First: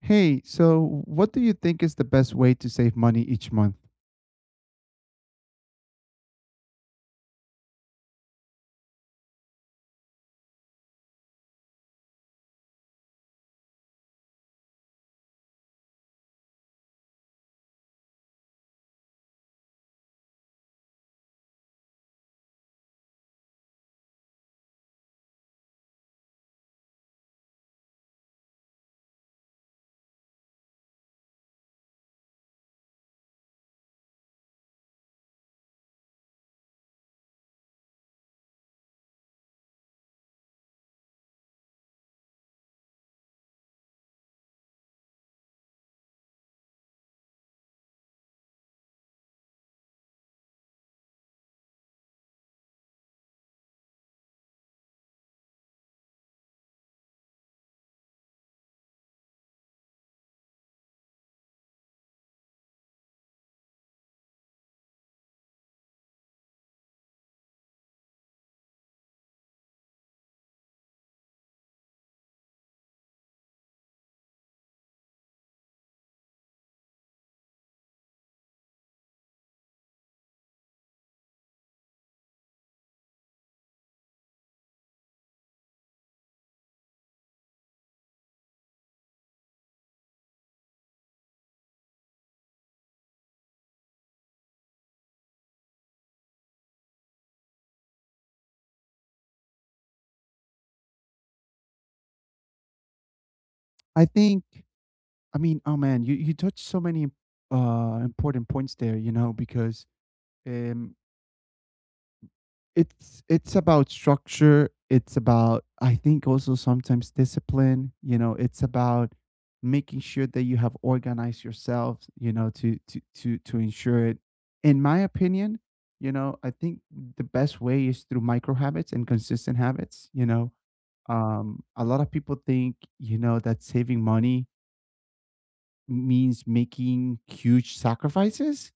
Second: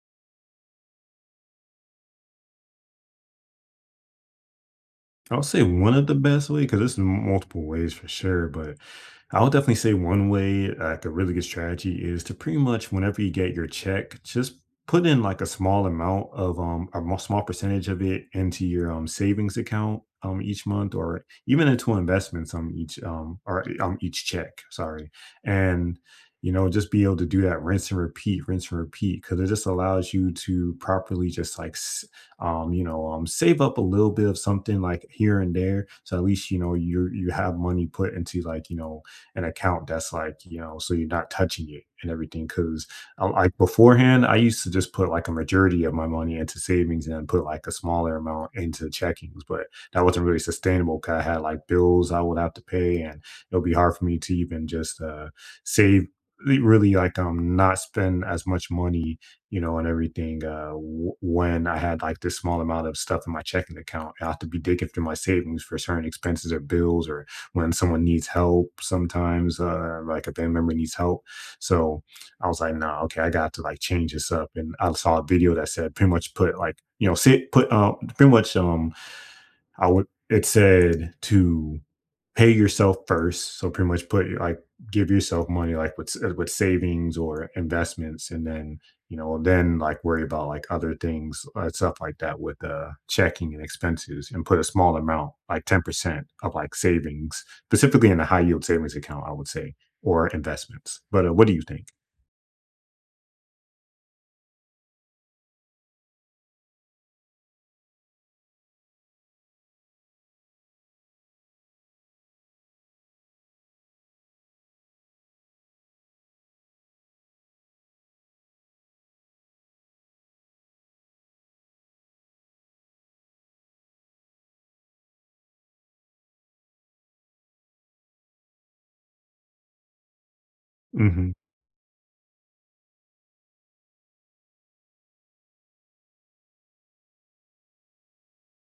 Hey, so what do you think is the best way to save money each month? I will say one of the best way because there's multiple ways for sure, but I would definitely say one way, like a really good strategy, is to pretty much whenever you get your check, just put in like a small amount of small percentage of it into your savings account each month, or even into investments each check, sorry, and you know just be able to do that rinse and repeat, because it just allows you to properly just like save up a little bit of something like here and there, so at least you know you have money put into like you know an account that's like you know so you're not touching it and everything. Because like beforehand, I used to just put like a majority of my money into savings and then put like a smaller amount into checkings, but that wasn't really sustainable because I had like bills I would have to pay, and it'll be hard for me to even just save really like not spend as much money you know, and everything, w when I had, like, this small amount of stuff in my checking account, I have to be digging through my savings for certain expenses or bills or when someone needs help sometimes, like, a band member needs help, so, I was like, "Nah, okay, I got to, like, change this up," and I saw a video that said pretty much put, like, you know, say put, pretty much, I would it said to pay yourself first, so pretty much put like give yourself money like with savings or investments, and then, you know, then, like, worry about, like, other things, stuff like that with, checking and expenses and put a small amount, like 10% of, like, savings, specifically in a high yield savings account, I would say, or investments. But, what do you think? I think, oh man, you touched so many important points there, you know, because um it's about structure, it's about I think also sometimes discipline, you know, it's about making sure that you have organized yourself, you know, to ensure it. In my opinion, you know, I think the best way is through micro habits and consistent habits, you know. Mhm. A lot of people think, you know, that saving money means making huge sacrifices,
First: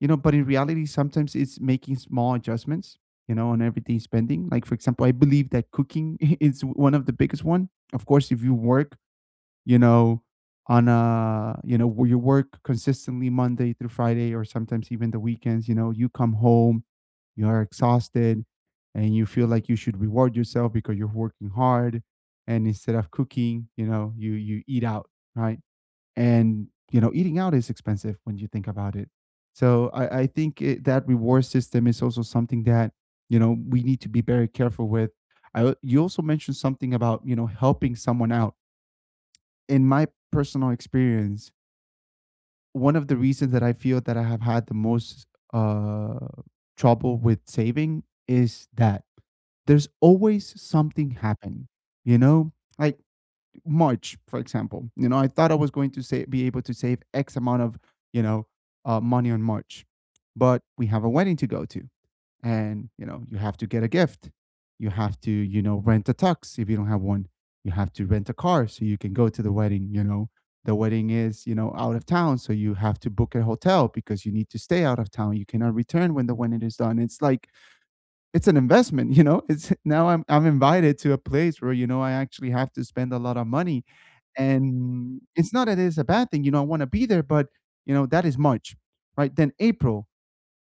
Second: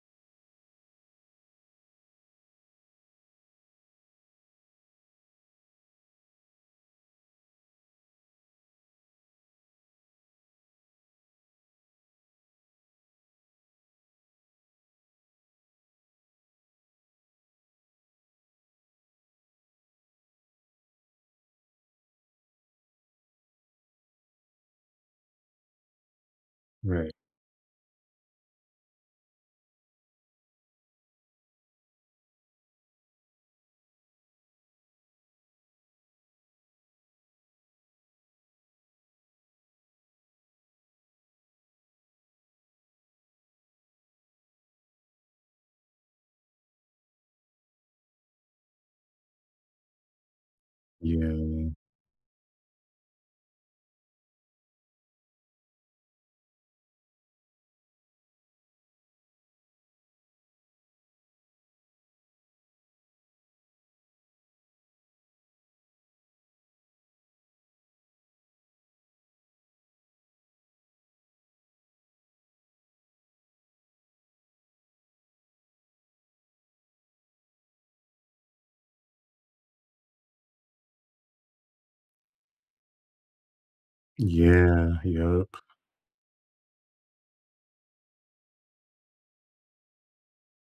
you know, but in reality, sometimes it's making small adjustments, you know, on everything spending. Like, for example, I believe that cooking is one of the biggest one. Of course, if you work, you know, on a, you know, where you work consistently Monday through Friday or sometimes even the weekends, you know, you come home, you are exhausted and you feel like you should reward yourself because you're working hard. And instead of cooking, you know, you eat out, right? And, you know, Right. eating out is expensive when you think about it. So I think it, that reward system is also something that, you know, we need to be very careful with. You also mentioned something about, you know, helping someone out. In my personal experience, one of the reasons that I feel that I have had the most uh, trouble with saving is that there's always something happen. Yeah. You know, like March, for example. You know, I thought I was going to say be able to save X amount of, you know, money on March, but we have a wedding to go to, and you know you have to get a gift, you have to, you know, rent a tux if you don't have one, you have to rent a car so you can go to the wedding, you know, the wedding is, you know, out of town, so you have to book a hotel because you need to stay out of town, you cannot return when the wedding is done. It's like it's an investment you know it's now I'm invited to a place where, you know, I actually have to spend a lot of money, Yeah, and yep. it's not that it's a bad thing, you know, I want to be there, but you know that is March, right? Then April,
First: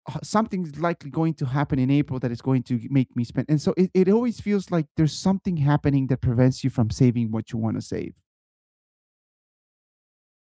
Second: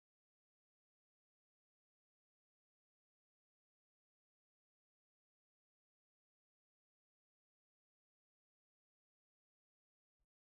something's likely going to happen in April that is going to make me spend. And so it always feels like there's something happening that prevents you from saving what you want to save.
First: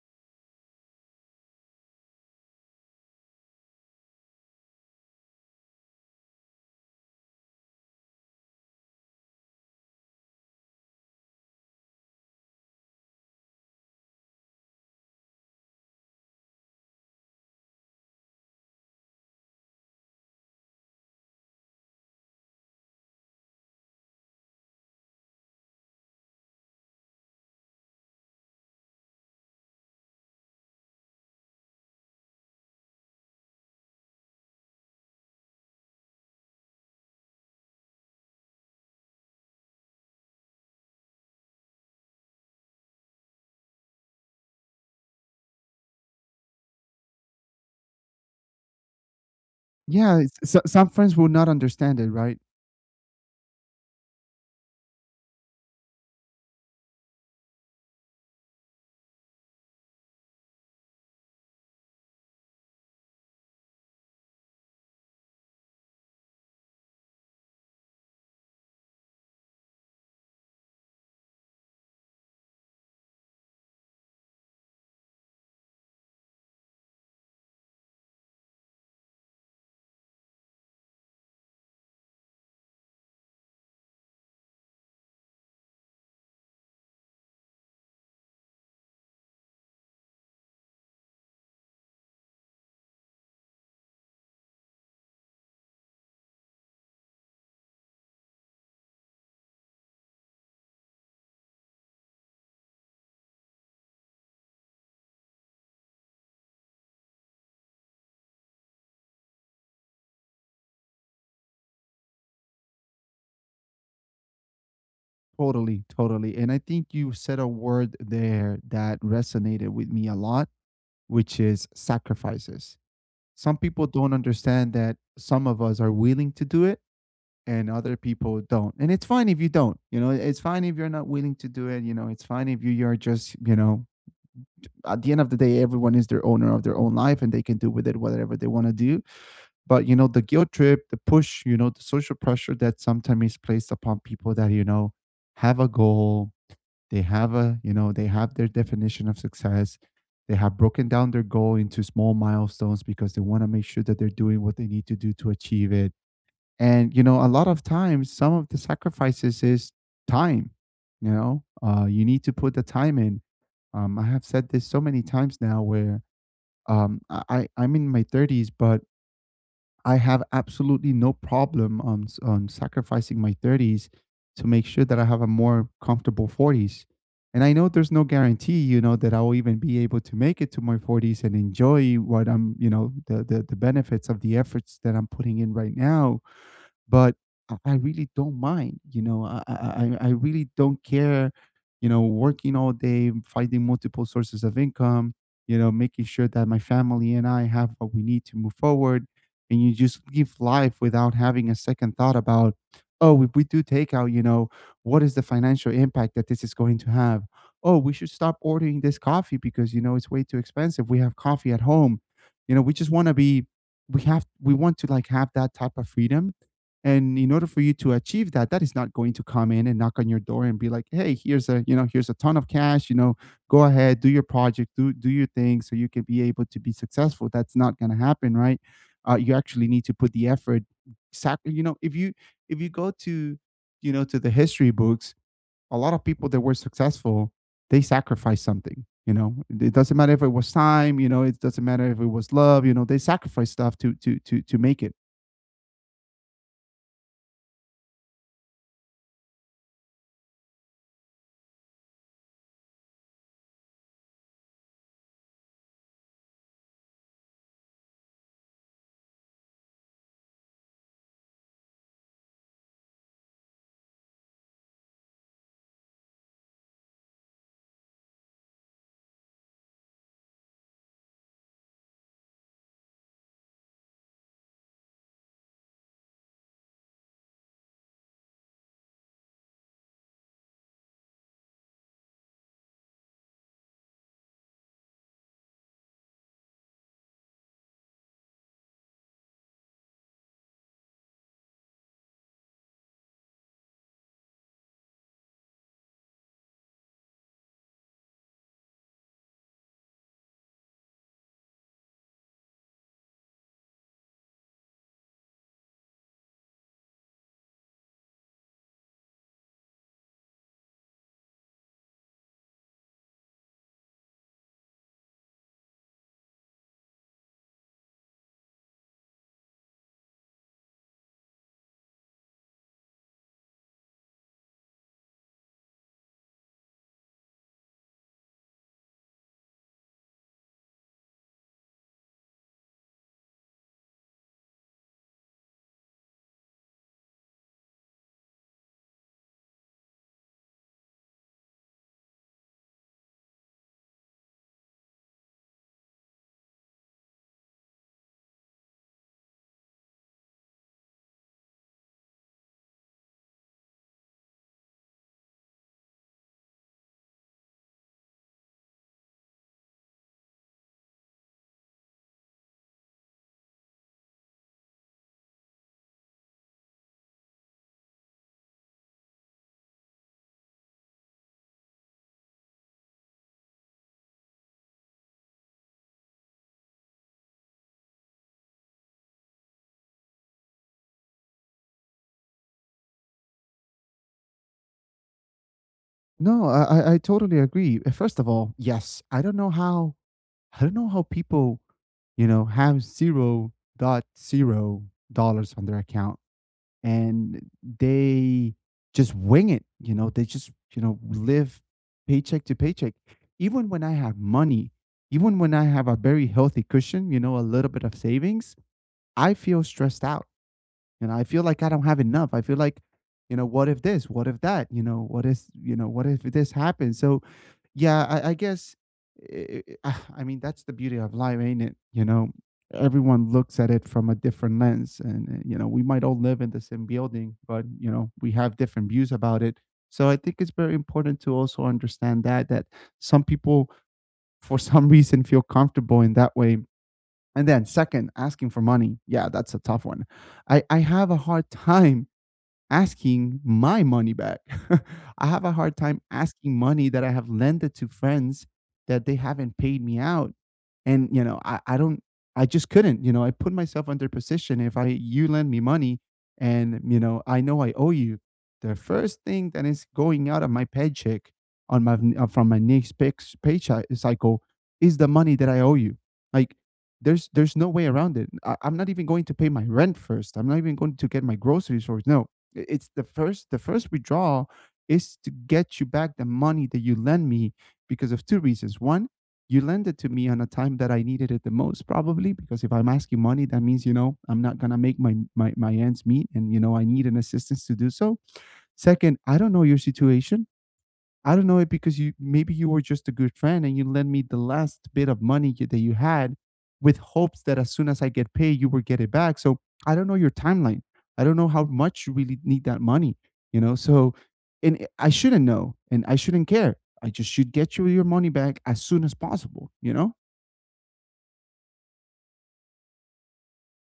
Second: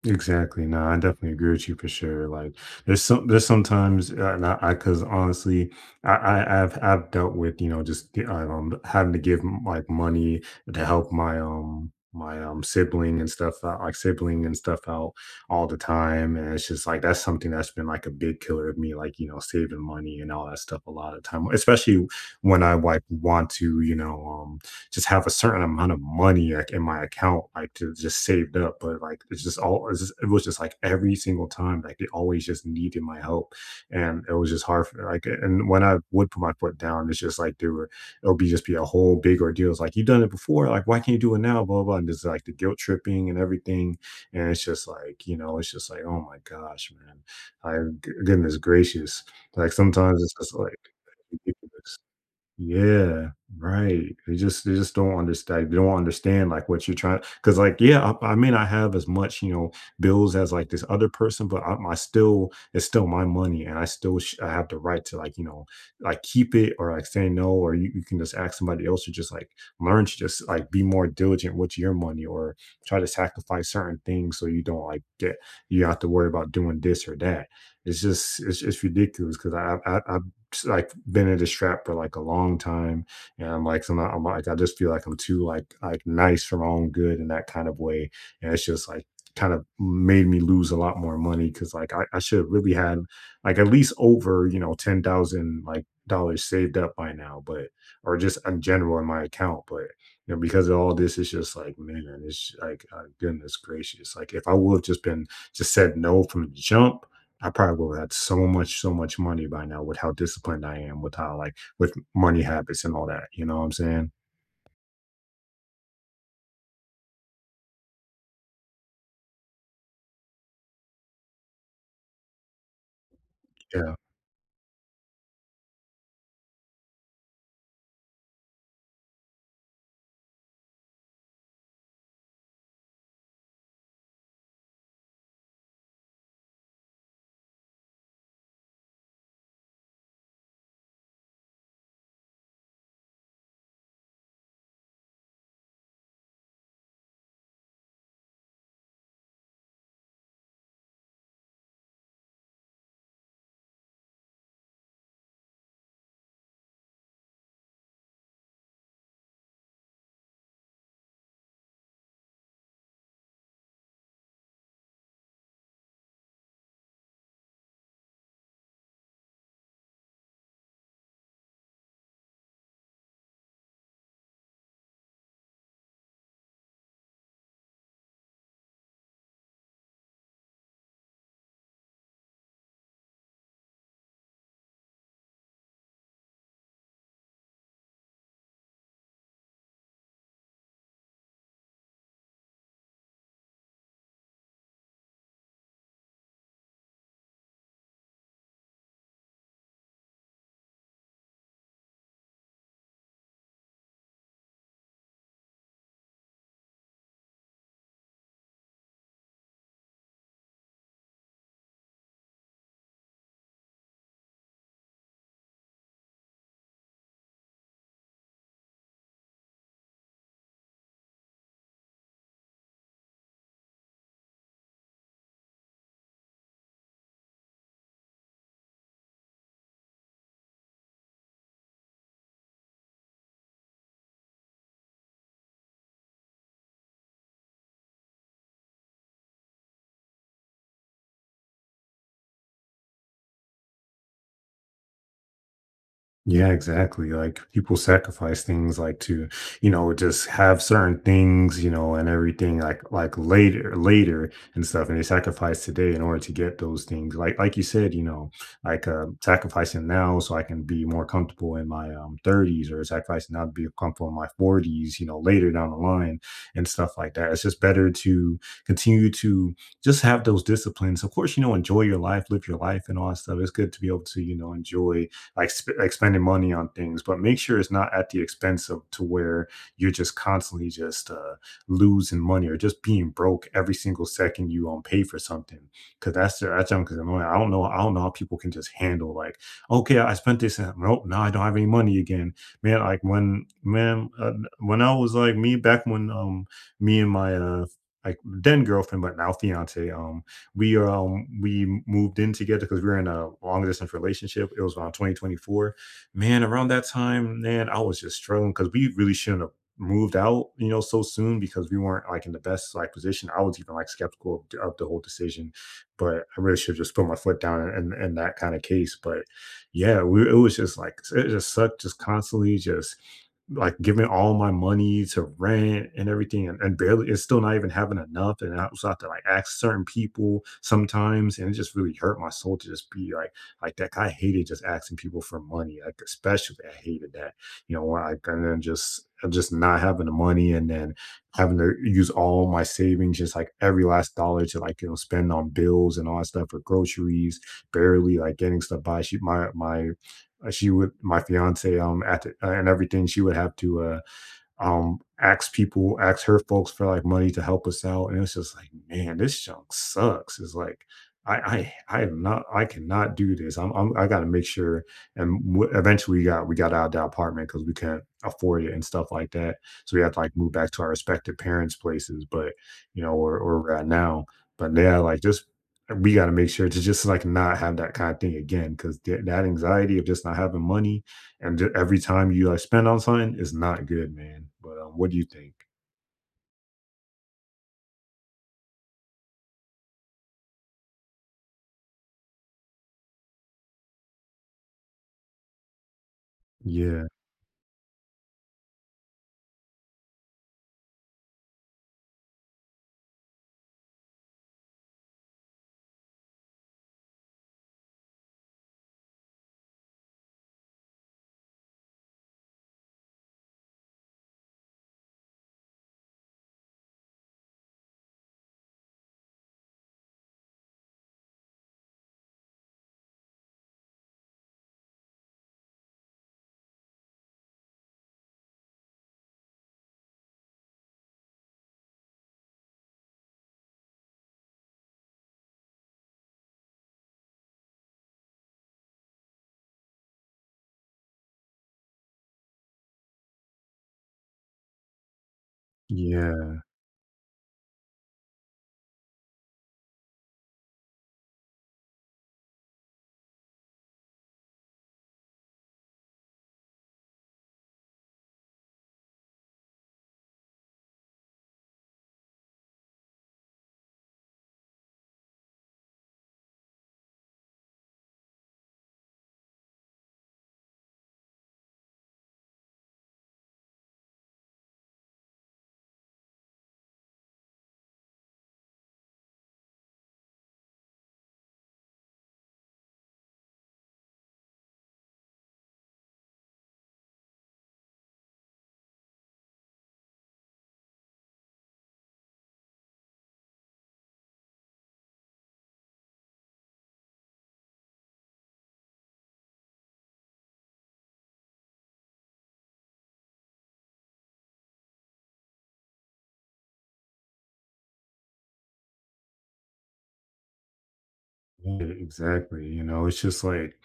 Exactly. No, I definitely agree with you for sure. Like, there's sometimes, and I cause honestly, I've dealt with you know just having to give like money to help my sibling and stuff out all the time, and it's just like that's something that's been like a big killer of me, like you know saving money and all that stuff a lot of time, especially when I like want to you know just have a certain amount of money like in my account, like to just saved up. But like it's just all it's just, it was just like every single time, like they always just needed my help, and it was just hard. For, like and when I would put my foot down, it's just like there were it'll be just be a whole big ordeal. It's like you've done it before, like why can't you do it now? Blah blah blah. And just like the guilt tripping and everything, and it's just like you know, it's just like oh my gosh, man, I goodness gracious, like Yeah, sometimes it's it's, just so, like some friends will not ridiculous. understand it, right? Yeah, right. They just don't understand. They don't understand like what you're trying. Because like, yeah, I may not have as much you know bills as like this other person, but I still it's still my money, and I have the right to like you know like keep it or like say no, or you can just ask somebody else to just like learn to just like be more diligent with your money, or try to sacrifice certain things so you don't like get you have to worry about doing this or that. It's just it's ridiculous because I like been in this trap for like a long time and I'm like so I'm not, I'm like I just feel like I'm too like nice for my own good in that kind of way and it's just like kind of made me lose a lot more money because like I should have really had like at least over you know 10,000 like dollars saved up by now but or just in general in my account but you know because of all this it's just like man it's like goodness gracious like if I would have just said no from the jump I probably would have had so much, so much money by now with how disciplined I am, with how like with money habits and all that. You know what I'm saying? Totally, totally. And I think you said a word there that resonated with me a lot, which is sacrifices. Some people Yeah. don't understand that some of us are willing to do it and other people don't. And it's fine if you don't. You know, it's fine if you're not willing to do it. You know, it's fine if you're just, you know, at the end of the day, everyone is their owner of their own life and they can do with it whatever they want to do. But, you know, the guilt trip, the push, you know, the social pressure that sometimes is placed upon people that, you know, have a goal, they have a, you know, they have their definition of success. They have broken down their goal into small milestones because they want to make sure that they're doing what they need to do to achieve it. And, you know, a lot of times, some of the sacrifices is time. You know, you need to put the time in. I have said this so many times now where um, I am in my 30s, but I have absolutely no problem on on sacrificing my 30s to make sure that I have a more comfortable 40s. And I know there's no guarantee, you know, that I'll even be able to make it to my 40s and enjoy what I'm, you know, the benefits of the efforts that I'm putting in right now, but I really don't mind. You know, I really don't care. You know, working all day, finding multiple sources of income. You know, making sure that my family and I have what we need to move forward. And you just live life without having a second thought about, oh, if we do takeout, you know, what is the financial impact that this is going to have? Oh, we should stop ordering this coffee because you know it's way too expensive. We have coffee at home. You know, we just want to be, we have, we want to like have that type of freedom, and in order for you to achieve that, that is not going to come in and knock on your door and be like, "Hey, here's a, you know, here's a ton of cash, you know, go ahead, do your project, do your thing so you can be able to be successful." That's not going to happen, right? You actually need to put the effort. You know, if you, if you go to, you know, to the history books, a lot of people that were successful, they sacrificed something. You know, it doesn't matter if it was time. You know, it doesn't matter if it was love. You know, they sacrificed stuff to make it. Yeah, exactly. Like people sacrifice things like to, you know, just have certain things, you know, and everything like like later and stuff. And they sacrifice today in order to get those things. Like you said, you know, like sacrificing now so I can be more comfortable in my 30s or sacrificing now to be comfortable in my 40s, you know, later down the line and stuff like that. It's just better to continue to just have those disciplines. Of course, you know, enjoy your life, live your life and all that stuff. It's good to be able to, you know, enjoy like spending money on things, but make sure it's not at the expense of to where you're just constantly just losing money or just being broke every single second you pay for something. Cause that's because I don't know how people can just handle like okay I spent this and nope now I don't have any money again man like when I was like me back when me and my like then girlfriend but now fiance, we moved in together because we were in a long distance relationship. It was around 2024. Man, around that time, man, I was just struggling because we really shouldn't have moved out, you know, so soon because we weren't like in the best like position. I was even like skeptical of the whole decision, but I really should have just put my foot down in that kind of case. But yeah, it was just like it just sucked, just constantly just like giving all my money to rent and everything and barely it's still not even having enough and I was out to like ask certain people sometimes and it just really hurt my soul to just be like that I hated just asking people for money like especially I hated that you know when I and then just not having the money and then having to use all my savings just like every last dollar to like you know spend on bills and all that stuff for groceries barely like getting stuff by she would my fiance at the, and everything she would have to ask people, ask her folks for like money to help us out. And it's just like, man, this junk sucks. It's like, I am not, I cannot do this. I got to make sure. And eventually we got out of the apartment because we couldn't afford it and stuff like that. So we had to like move back to our respective parents' places, but you know, or right now, but yeah, like just, we got to make sure to just like not have that kind of thing again. Cause that anxiety of just not having money and every time you spend on something is not good, man. But what do you think? No, I totally agree. First of all, yes, I don't know how, I don't know how people, you know, have zero dot $0 on their account Yeah, and they just wing it. You know, they just, you know, live paycheck to paycheck. Even when I have money, even when I have a very healthy cushion, you know, a little bit of savings, I feel stressed out. You know, I feel like I don't have enough. I feel like, you know, what if this? What if that? You know, what if, you know, what if this happens? So, yeah, I guess, I mean, that's the beauty of life, ain't it? You know, everyone looks at it from a different lens. And, you know, we might all live in the same building, but, you know, we have different views about it. So I think it's very important to also understand that, that some people, for some reason, feel comfortable in that way. And then second, asking for money. Yeah, that's a tough one. I have a hard time asking my money back. I have a hard time asking yeah. money that I have lended to friends that they haven't paid me out. And, you know, I just couldn't, you know, I put myself under position. If I, You lend me money and, you know I owe you, the first thing that is going out of my paycheck on my, from my next paycheck cycle is the money that I owe you. Like, there's no way around it. I'm not even going to pay my rent first. I'm not even going to get my groceries first. No, it's the first, the first withdrawal is to get you back the money that you lend me, because of two reasons. One, you lend it to me on a time that I needed it the most, probably because if I'm asking money, that means you know I'm not gonna make my my ends meet, and you know I need an assistance to do so. Second, I don't know your situation. I don't know it because you, maybe you were just a good friend and you lent me the last bit of that you had, with hopes that as soon as I get paid, you will get it back. So I don't know your timeline. I don't know how much you really need that money, you know? So, and I shouldn't know and I shouldn't care. I just should get you your money back as soon as possible, you know? Yeah, exactly. You know, it's just like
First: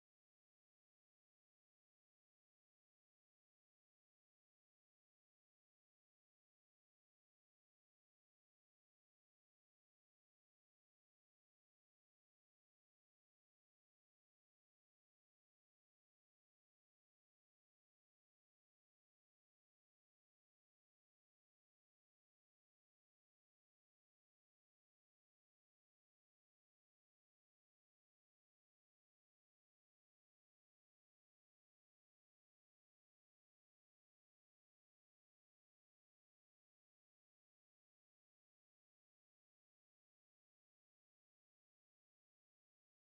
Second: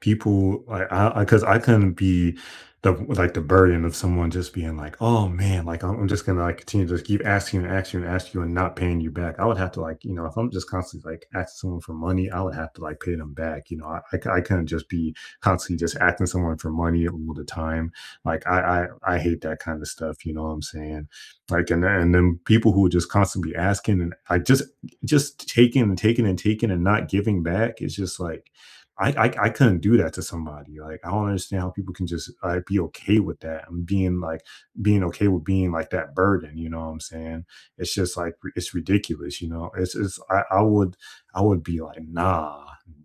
people like I because I, 'cause I couldn't be the burden of someone just being like, oh man, like I'm just gonna like continue to just keep asking and asking and asking you and not paying you back. I would have to like, you know, if I'm just constantly like asking someone for money, I would have to like pay them back. You know, I couldn't just be constantly just asking someone for money all the time. Like I hate that kind of stuff, you know what I'm saying? Like and then people who are just constantly asking and I just taking and taking and taking and not giving back its just like I couldn't do that to somebody. Like I don't understand how people can just like be okay with that I'm being like being okay with being like that burden. You know what I'm saying? It's just like it's ridiculous. You know, it's I would be like nah.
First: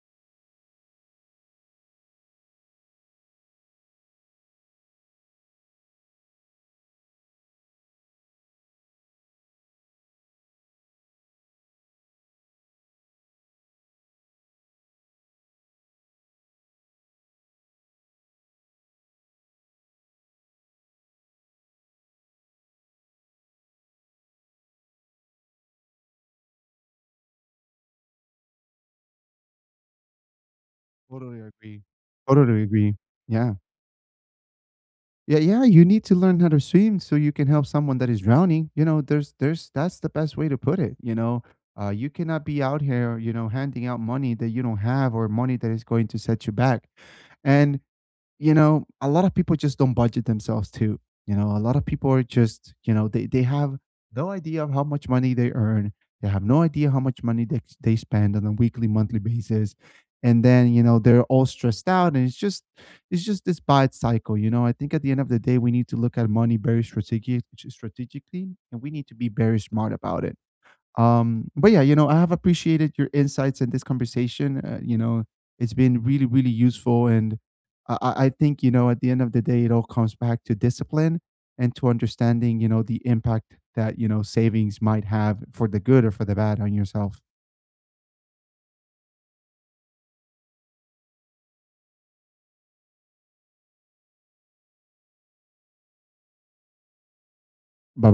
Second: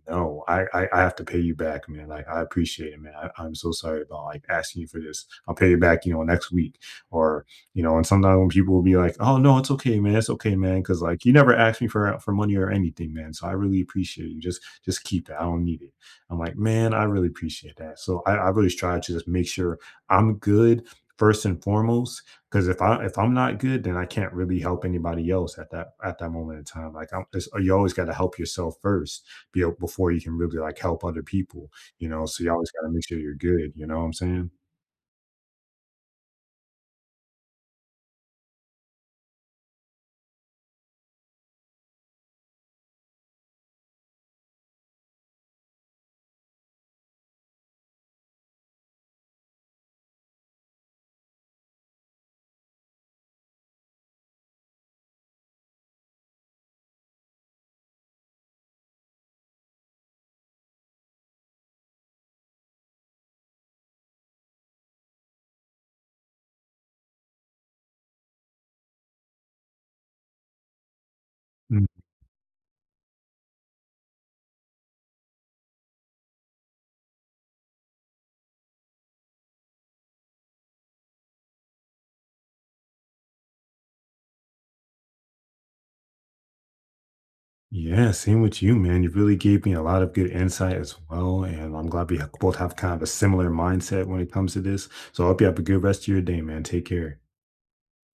No, I have to pay you back, man. Like I appreciate it, man. I'm so sorry about like asking you for this. I'll pay you back, you know, next week or you know, and sometimes when people will be like, "Oh no, it's okay, man. It's okay, man," because like you never asked me for money or anything, man. So I really appreciate you. Just keep it. I don't need it. I'm like, man, I really appreciate that. So I really strive to just make sure I'm good first and foremost. Because if I'm not good, then I can't really help anybody else at that moment in time. Like you always got to help yourself first, be before you can really like help other Totally people. agree. You know, so you Totally always got to agree. make sure you're Yeah. good. You know what I'm saying? Yeah, yeah, you need to learn how to swim so you can help someone that is drowning. You know, there's that's the best way to put it, you know. You cannot be out here, you know, handing out money that you don't have or money that is going to set you back. And you know, a lot of people just don't budget themselves too. You know, a lot of people are just, you know, they have no idea of how much money they earn. They have no idea how much money they spend on a weekly, monthly basis. And then, you know, they're all stressed out and it's just this bad cycle. You know, I think at the end of the day, we need to look at money very strategically, and we need to be very smart about it. But yeah, you know, I have appreciated your insights in this conversation. You know, it's been really, really useful. And I think, you know, at the end of the day, it all comes back to discipline and to understanding, you know, the impact that, you know, savings might have for the good or for the bad on yourself. Yeah, same with you, man. You really gave me a lot of good insight as well. And I'm glad we both have kind of a similar mindset when it comes to this. So I hope you have a good rest of your day, man. Take care. Bye bye.